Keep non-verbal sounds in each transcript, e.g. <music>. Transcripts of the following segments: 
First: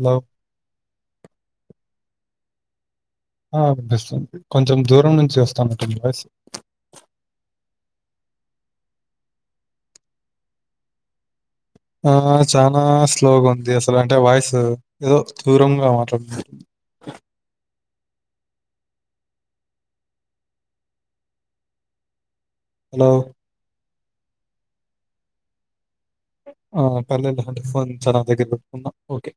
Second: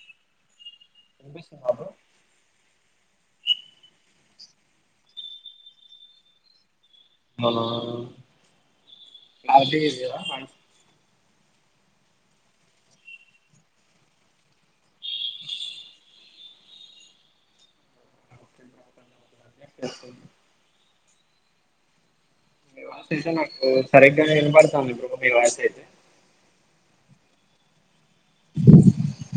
Hello <inaudible> ఆ అనిపిస్తుంది కొంచెం దూరం నుంచి వస్తానని చెప్పేసి ఆహా చనా స్లోగా ఉంది అసలు అంటే వాయిస్ ఏదో దూరంగా మాట్లా హలో! అయితే నాకు సరిగ్గా వినపడ్తాంది ఇప్పుడు మీ వాయిస్ అయితే అ పర్లేదులే అంటే ఫోన్ చానా దగ్గర పెట్టుకున్న ఓకే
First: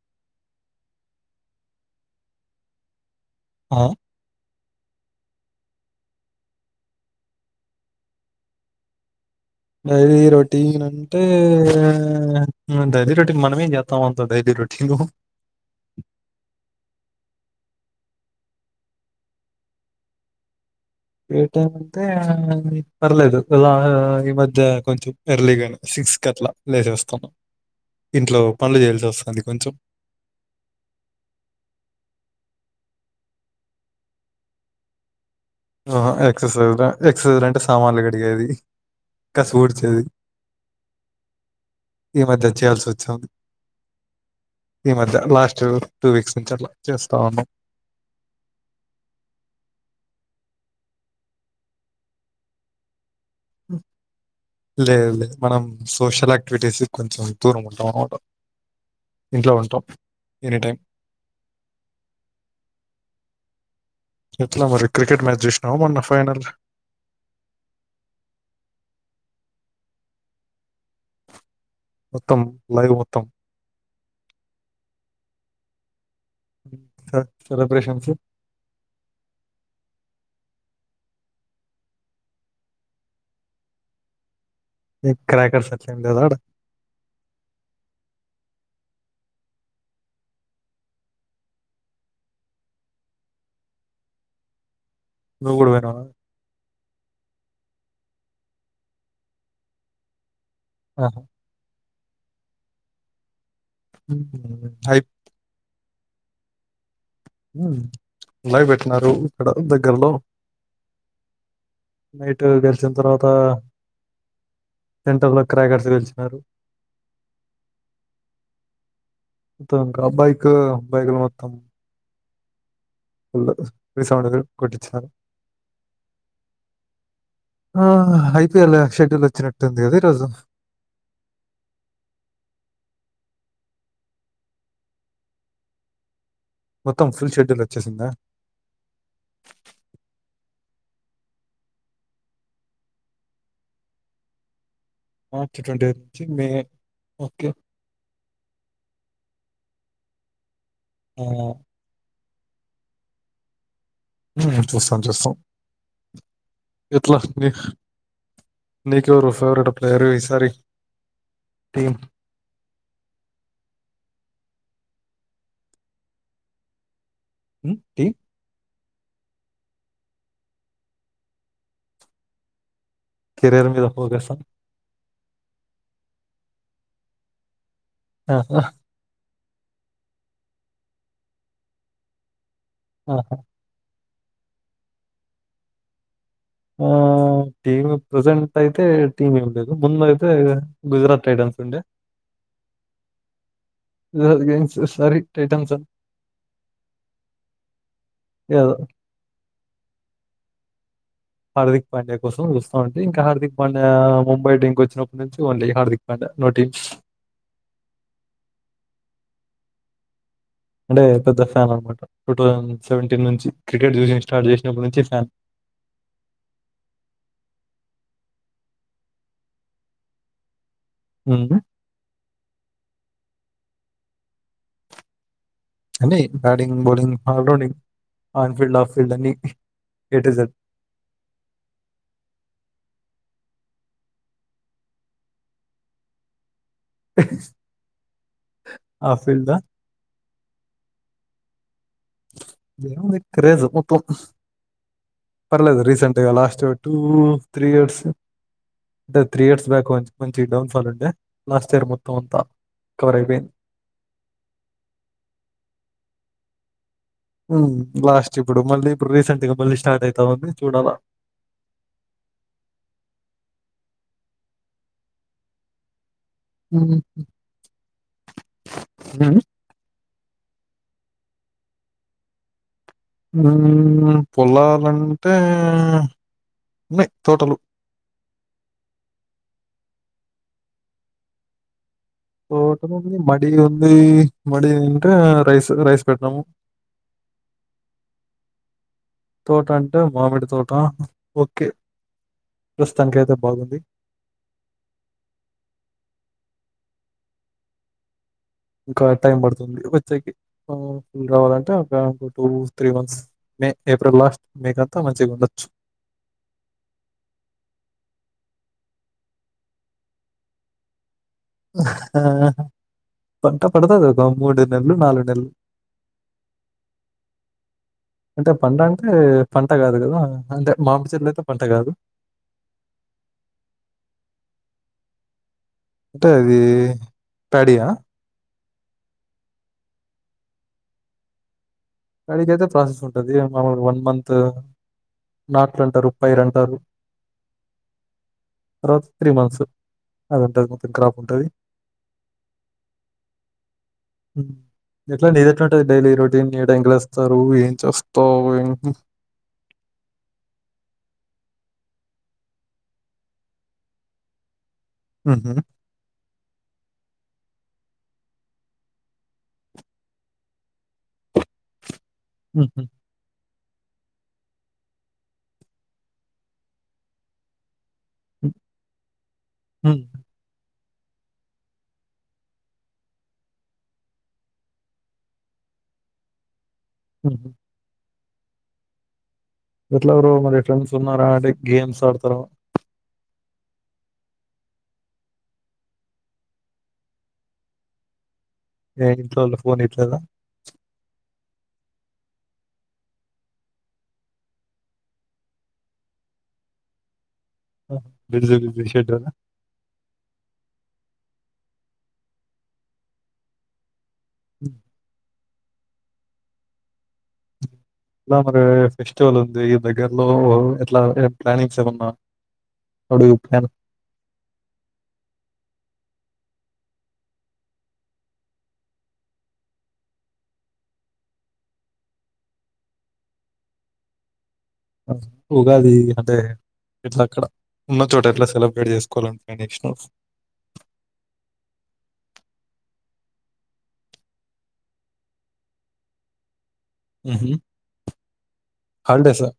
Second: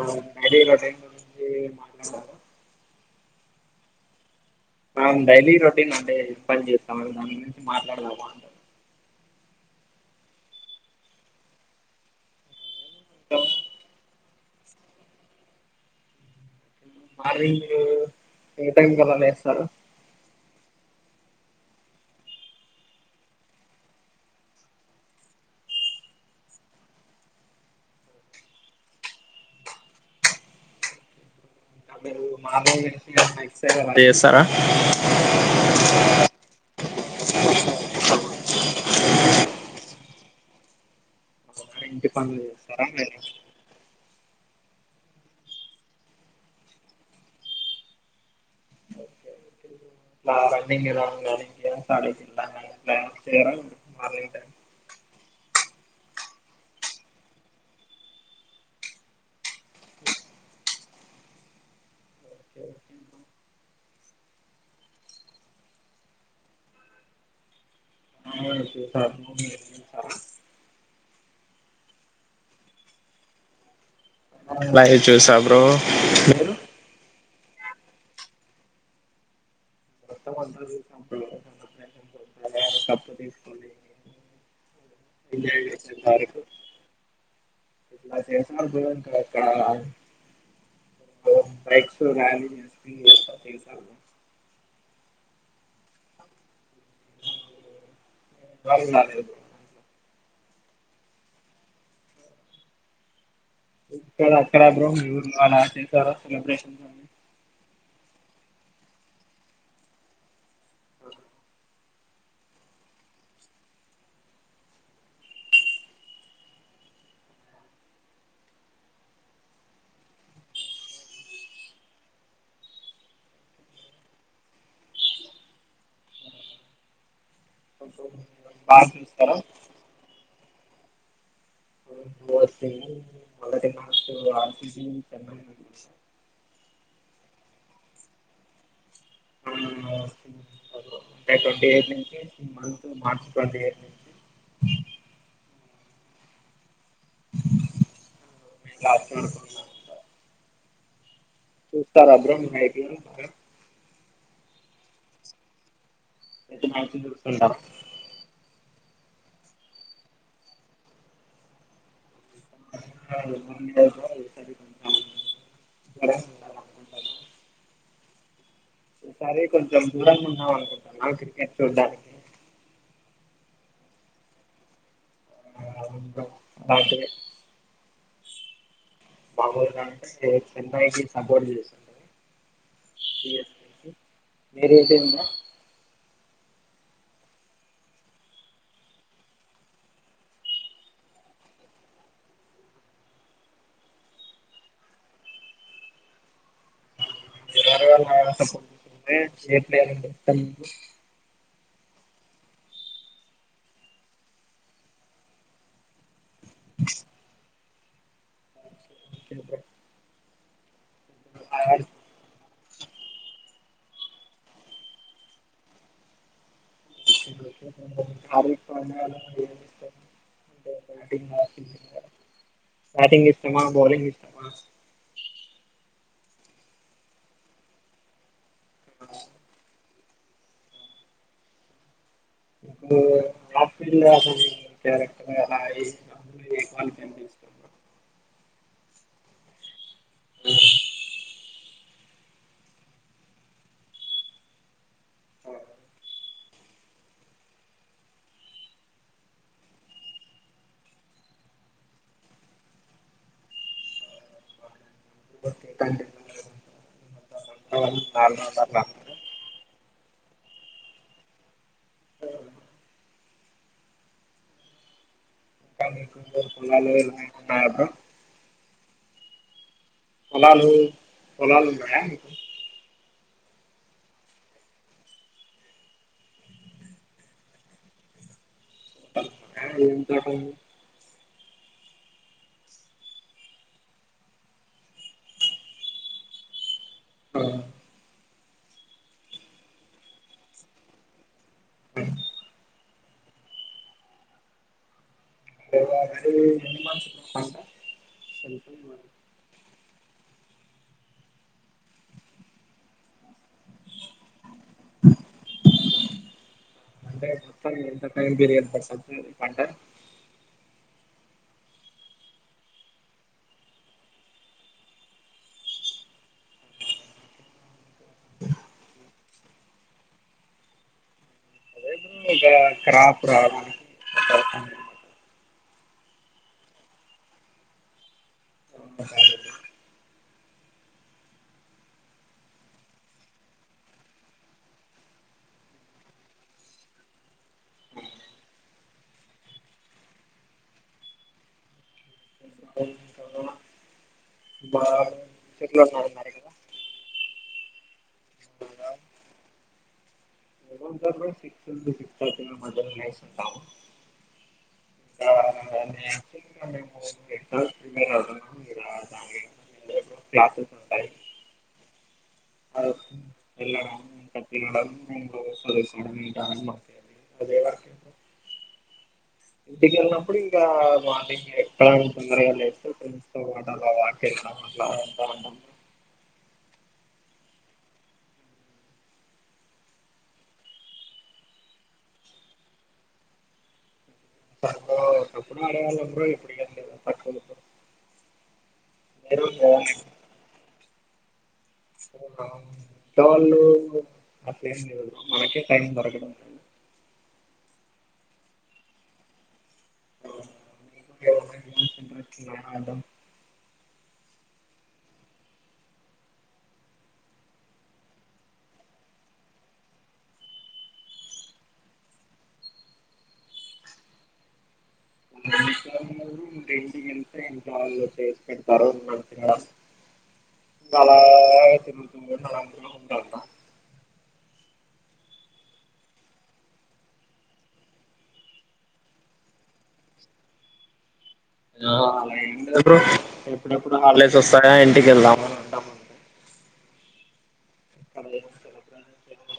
ఆ నడిలా టైం నుంచి మాట్లాడారు <unintelligible> అ మనం డైలీ రొటీన్ అంటే పని చేస్తాం గానీ మాట్లాడదామా డైలీ రొటీన్ అంటే త డైలీ రొటీను మార్నింగ్ మీరు ఏ టైమ్ కల్ల లేస్తారు ఏ టైమ్ అంటె పర్లేదు ఎలా ఈ మధ్య కొంచెం ఎర్లీగనే లేసి సిక్స్ క్కట్ల లేసేస్తమ్ ఇంట్లో పనులు చేయాల్సి వస్తది కొంచెం వంటా చేస్తారా అ హా ఎక్ససైజ్ ఎక్ససైజ్ అంటే సామాన్లు కడిగేది కౌసు ఊడ్చేది <inaudible> ఇంటి ఈ పనులు మధ్య చేయాల్సి చేస్తారా మీరు వచ్చింది ఈ మధ్య లాస్ట్ టూ వీక్స్ నుంచి అట్ల చేస్తా ఉన్నాం రన్నింగ్ ఎలా కూర ఆలుగడ్డ లేదు లేదు మనం సోషల్ యాక్టివిటీస్కి కొంచెం దూరం ఉంటం అనమాట ఇంట్లో ఉంటం ఎనీ టైమ్ ేే <inaudible> ఎట్ల మరి క్రికెట్ మ్యాచ్ చుసినావ మొన్న ఫైనల్ అవును చూసాను మీరు చూసారా మొత్తం లైవ్ మొత్తం లైట్ చూస బ్రో హా సెలబ్రేషన్స్ కప్పు తీసుకోని క్రాకర్స్ ఎస అట్లా ఏం లేదా ఆడ <unintelligible> ఎక్కడా బైక్ తో ర్యాలీ నువ్వు కూడా పోయినవ కా నకు <unintelligible> హా ఇక్కడ అక్కడ మ్మ్. బ్రో హైప్ ఊర్లలో సెలబ్రేషన్స్ లైవ్ పెట్టినారు ఇక్కడ దగ్గరలో అ <inaudible> నైట్ గెలిచిన్ తర్వాత సెంటర్లో క్రాకర్స్ పెల్చినారు త ఆ బైక్ బైకులు మొత్తం ఫుల్ రిసౌండ్ కొట్టిచినారు ఆహ్ ఐపిఎల్ షెడ్యూల్ వచ్చినట్టుంది కద ఈ రోజు <unintelligible> ఆర్ సి బి చెన్నై మొత్తం ఫుల్ షెడ్యూల్ వచ్చేసిందా <inaudible> ట్వంటీ ఎయిట్ నుంచి ఈ మంత్ మార్చ్ ట్వంటీ ఎయిట్ నుంచి మార్చ్ ట్వంటీ ఎయిట్ నుంచి మే ఓకే. <inaudible> అ <unintelligible> హ్మ్ చూస్తాం చూస్తాం ప్రతి మ్యాచ్ చూస్తున్నారా? నీకు ఎవరు ఫేవరేట్ ప్లేయరు ఈసారి టీం <unintelligible> టి ఈసారి కొంచెం దూరంగా ఉందాం అనుకుంటున్నా క్రికెట్ చూడ్డానికి కెరీయర్ మీద ఫోకసా ఆ అవును బ్రో <unintelligible> ఆహా మామూలుగాంటే చెన్నైకి సపోర్ట్ చేస్తుండే సి ఆహా! ఎస్ కే కి మీరు ఏ టీము? ఆ టీమ్ ప్రజెంట్ అయితే టీమ్ ఏం లేదు ముందయితే గుజరాత్ <unintelligible> ఉండే <inaudible> games sorry Titan sun <unintelligible> Hardik Pandya కోసం చూస్తా ఉంటి ఇంకా హార్దిక్ పాండ్యా ముంబై టీమ్ వచ్చినప్పటి నుంచి only Hardik no teams okay bro అంటే పెద్ద ఫ్యాన్ అన్నమాట టూ థౌజండ్ సెవెంటీన్ నుంచి క్రికెట్ చూసిన స్టార్ట్ చేసినప్పటి నుంచి ఫ్యాన్ హార్దిక్ పాండ్య <inaudible> హ్మ్. బ్యాటింగ్ ఇష్టమా బౌలింగ్ ఇష్టమా అంటే batting bowling all rounding on field off field అన్ని A to Z E <unintelligible> character half field అ ఏముంది క్రేజ్ మొత్తం పర్లేదు రీసెంట్గా లాస్ట్ టూ త్రీ ఇయర్స్ అంటే త్రీ ఇయర్స్ బ్యాక్ మంచి డౌన్ ఫాల్ ఉండే లాస్ట్ ఇయర్ మొత్తం అంతా కవరైపోయింది <unintelligible> ఉమ్ లాస్ట్ ఇప్పుడు మళ్ళీ ఇప్పుడు రీసెంట్గా మళ్ళీ స్టార్ట్ అవుతా ఉంది చూడాలా ఆ హ్మ్. <unintelligible> <inaudible> ఆ పోలాలు పొలాలున్నయా మీకు పొలాలంటే ఉన్నయి తోటలు ఆ ఏ ఎంతంట మడి ఉంది మడి అంటే రైస్ రైస్ పెట్టినాము. ఆ తోటంటే మామిడి తోట ఓకే అ <inaudible> <unintelligible> ప్రస్తుతానికి అయితే బాగుంది. అే అడి ఎన్ని మాసు <unintelligible> ఇంకా టైం పడుతుంది. ఆ వచ్చేకి ఫుల్ రావాలంటే ఒక two three months May April last మేకంతా మంచిగా ఉండొచ్చు అంటే ఎంత <inaudible> పంట ఆ ఆ పంట పడతది ఒక మూడు నెలలు నాలుగు నెలలు <inaudible> అంటే పండానికి అంటే పంట కాదు కదా అంటే మామి చెట్లు అయితే పంట కాదు. ఒక క్రాపు రా అంటే అది ప్యాడ్డియా క్రికు ప్యాడ్డికి అయితే ప్రాసెస్ ఉంటది మమ వన్ మంత్ నాట్లుంటారు పైరంటారు తర్వాత త్రీ మంత్స్ అదంట కొంచెం క్రాప్ ఉంటుంది త <inaudible> ఎట్లా నీది ఎట్లుంటది డైలీ రొటీన్ ఎంత కి లేస్తారు ఏం చేస్తావు ఏంటి త మద సా <inaudible> హుహు. అ <inaudible> హలో <inaudible> హ్మ్ సవదస్సు మా అదే <inaudible> అ <inaudible> ఇంటికి వెళ్ళినప్పుడు ఇంకా మార్నింగ్ ఎక్కడ తొందరగా లేస్తామ్ ఏదో అలా వాక్ చేసి హు హ్మ్ ఎట్ల బ్రో ఎవరు మరి ఫ్రెండ్స్ ఉన్నారా అంటే గేమ్స్ ఆడతారా అ ఒకప్పుడు ఆడేవాళ్ళ బ్రో ఇప్పుడుకి వీలు లేదు తక్కువ బ్రో ఏ ఇంట్లోల్లు ఫోన్ ఇయ్యట్లేదా వాళ్ళు అట్లేం లేదు మనకే టైం దొరకడం లేదు బిల్దు బిల్జ చెడ్డోళ్ల <inaudible> అట్లేం లేదు హ ఎలా మరి ఫెస్టివల్ ఉంది ఇ దగ్గర్లో ఎట్లా ప్లానింగ్స్ ఏమన్నా అడుప్పను అ రెండు ఎస ఎం కా చేస్ పెడతారోతు <inaudible> <inaudible> ఉగాది అంటే ఎట్లా అక్కడ ఉన్న చోట ఎట్లా సెలబ్రేట్ చేసుకోవాలనికుంటున్నావ్ నెక్స్ట్ మంత్ <inaudible> అలా ఏం లేదు బ్రో ఎప్పుడెప్పుడు హాలిడేస్ వస్తాయా ఇంటికి వెళ్దామని అనుకుంటూ అ <inaudible> హ్మ్ హు అదే <inaudible>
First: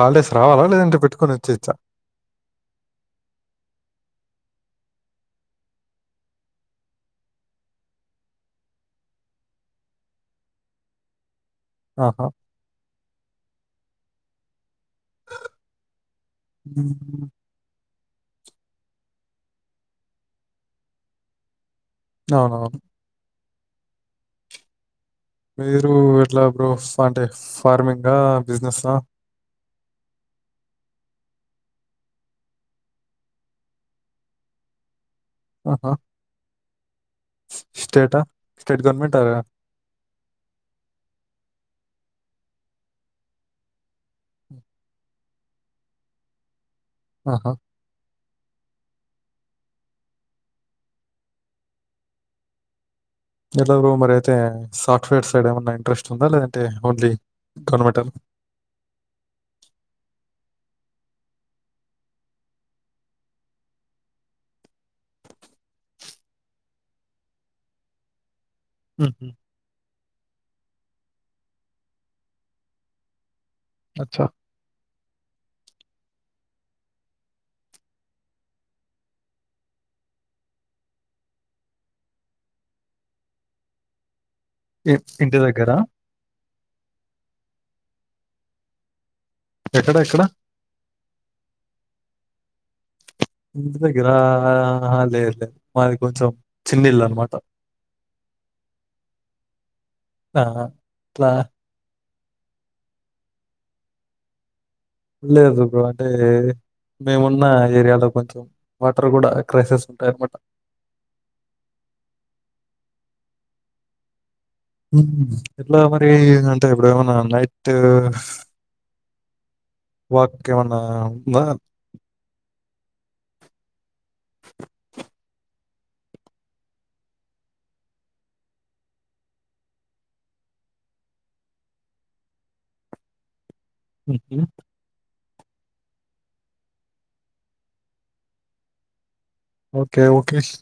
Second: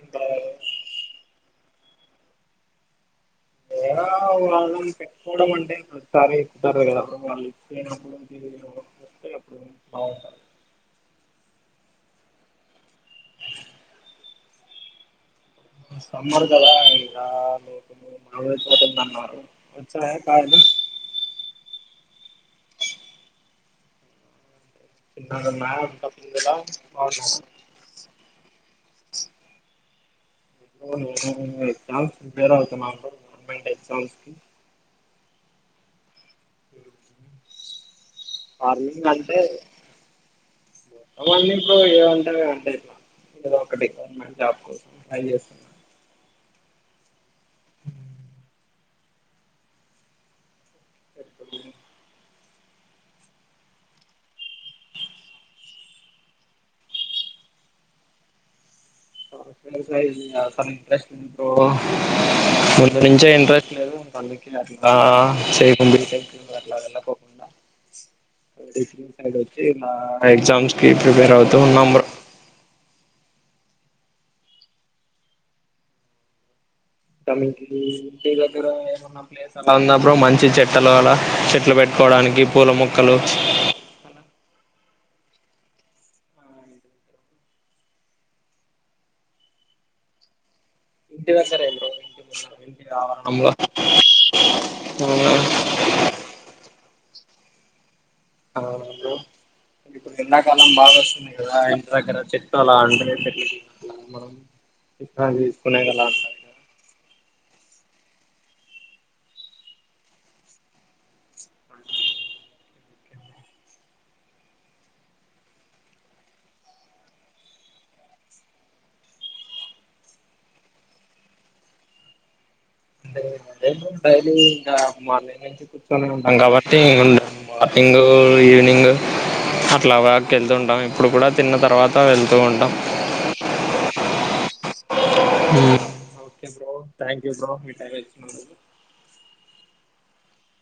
హాలిడేస్ రావాలా లేదంట పెట్టుకొని వచ్చేయొచ్చా ఏదో వాళ్ళని పెట్టుకోవడం అంటే ప్రతిసారి ఇత్తరు గదా వాళ్ళు ఇచ్చినప్పుడు ఎప్పుడు బంట <inaudible> ఆహా సమ్మర్ కదా హ్మ్. రాలేదు మా వాటందన్నారు <unintelligible> వచ్చాయా కార్డు అవునా మీరు ఎట్లా బ్రో అంటే ఫార్మింగా బిజినెస్ సా హలో నేను ఎగ్జామ్స్ ప్రిపేర్ అవుతున్నా బ్రో గవర్నమెంట్ ఎగ్జామ్స్ కి ఆహా స్టేటా స్టేట్ గవర్నమెంట్ అవేగా అవన్మీ ఇంట్లో ఏముంటది ఏమో ఏదో ఒకటి గవర్నమెంట్ జాబ్ కోసం ట్రై జేస్తున్నా ఆహా ఎట్ల బ్రో మరి అయితే సాఫ్ట్వేర్ సైడ్ ఏమన్నా ఇంట్రెస్ట్ ఉందా లేదంటే ఓన్లీ కొనమాటారు <unintelligible> <inaudible> సాఫ్ట్వైర్ అసలు ఇంట్రెస్ట్ బ్రో ముందు నుంచే ఇంట్రెస్ట్ లేదు అందుకే అట్లా చేయక ముందుకే అట్లా పోత డిగ్రీ హుహు. సైడ్ వచ్చి ఇలా ఎగ్జామ్స్ కి ప్రిపేర్ అవుతూ ఉన్నాం బ్రో అచ్చా తమకి ఇంటి దగ్గర ఏమన్నా ప్లేస్ అలా ఉందా బ్రో మంచి చెట్లు అలా చెట్లు పె ట్టుకోవడానికి పూల మొక్కలు ఇ ఇంటి దగ్గరా ఎక్కడ ఎక్కడ ఇంటి దగ్గరే బ్రో ర ఇంటి దగ్గరా? ఆహా! లేదు లేదు. మాది కొంచెం చిన్న ఇల్లు <unintelligible> అనమాట. అవును ఇప్పుడు ఆ! ఎండాకాలం బాగా అట్లా వస్తుంది గదా ఇంటి దగ్గర చెట్టు అలా ఉంటే <unintelligible> పె మ లేదు బ్రో అంటే మేమున్న ఏరియాలో కొంచెం వాటర్ గూడా క్రైసిస్ ఉంటాయన్నమాట అంట <unintelligible> ఉమ్ ఎట్లా మరి అంటే ఇప్పుడు ఏమన్నా నైట్ వాక్ ఏమన్నా ఉందా అంటే డైలీ మార్నింగ్ నుంచి కూర్చొని ఉంటాం గాబట్టి ఉండదు వాకింగ్ ఇంగో ఈవినింగు అట్లా వాక్ యెళ్తుంటాం ఇప్పుడు కూడా తిన్న తర్వాత వెళ్తూ ఉంటాం ఏ <inaudible> ఉమ్ ఓకే బ్రో థ్యాంక్యు బ్రో మీ టైం ఇచ్చినందుకు ఓకే ఓకేష్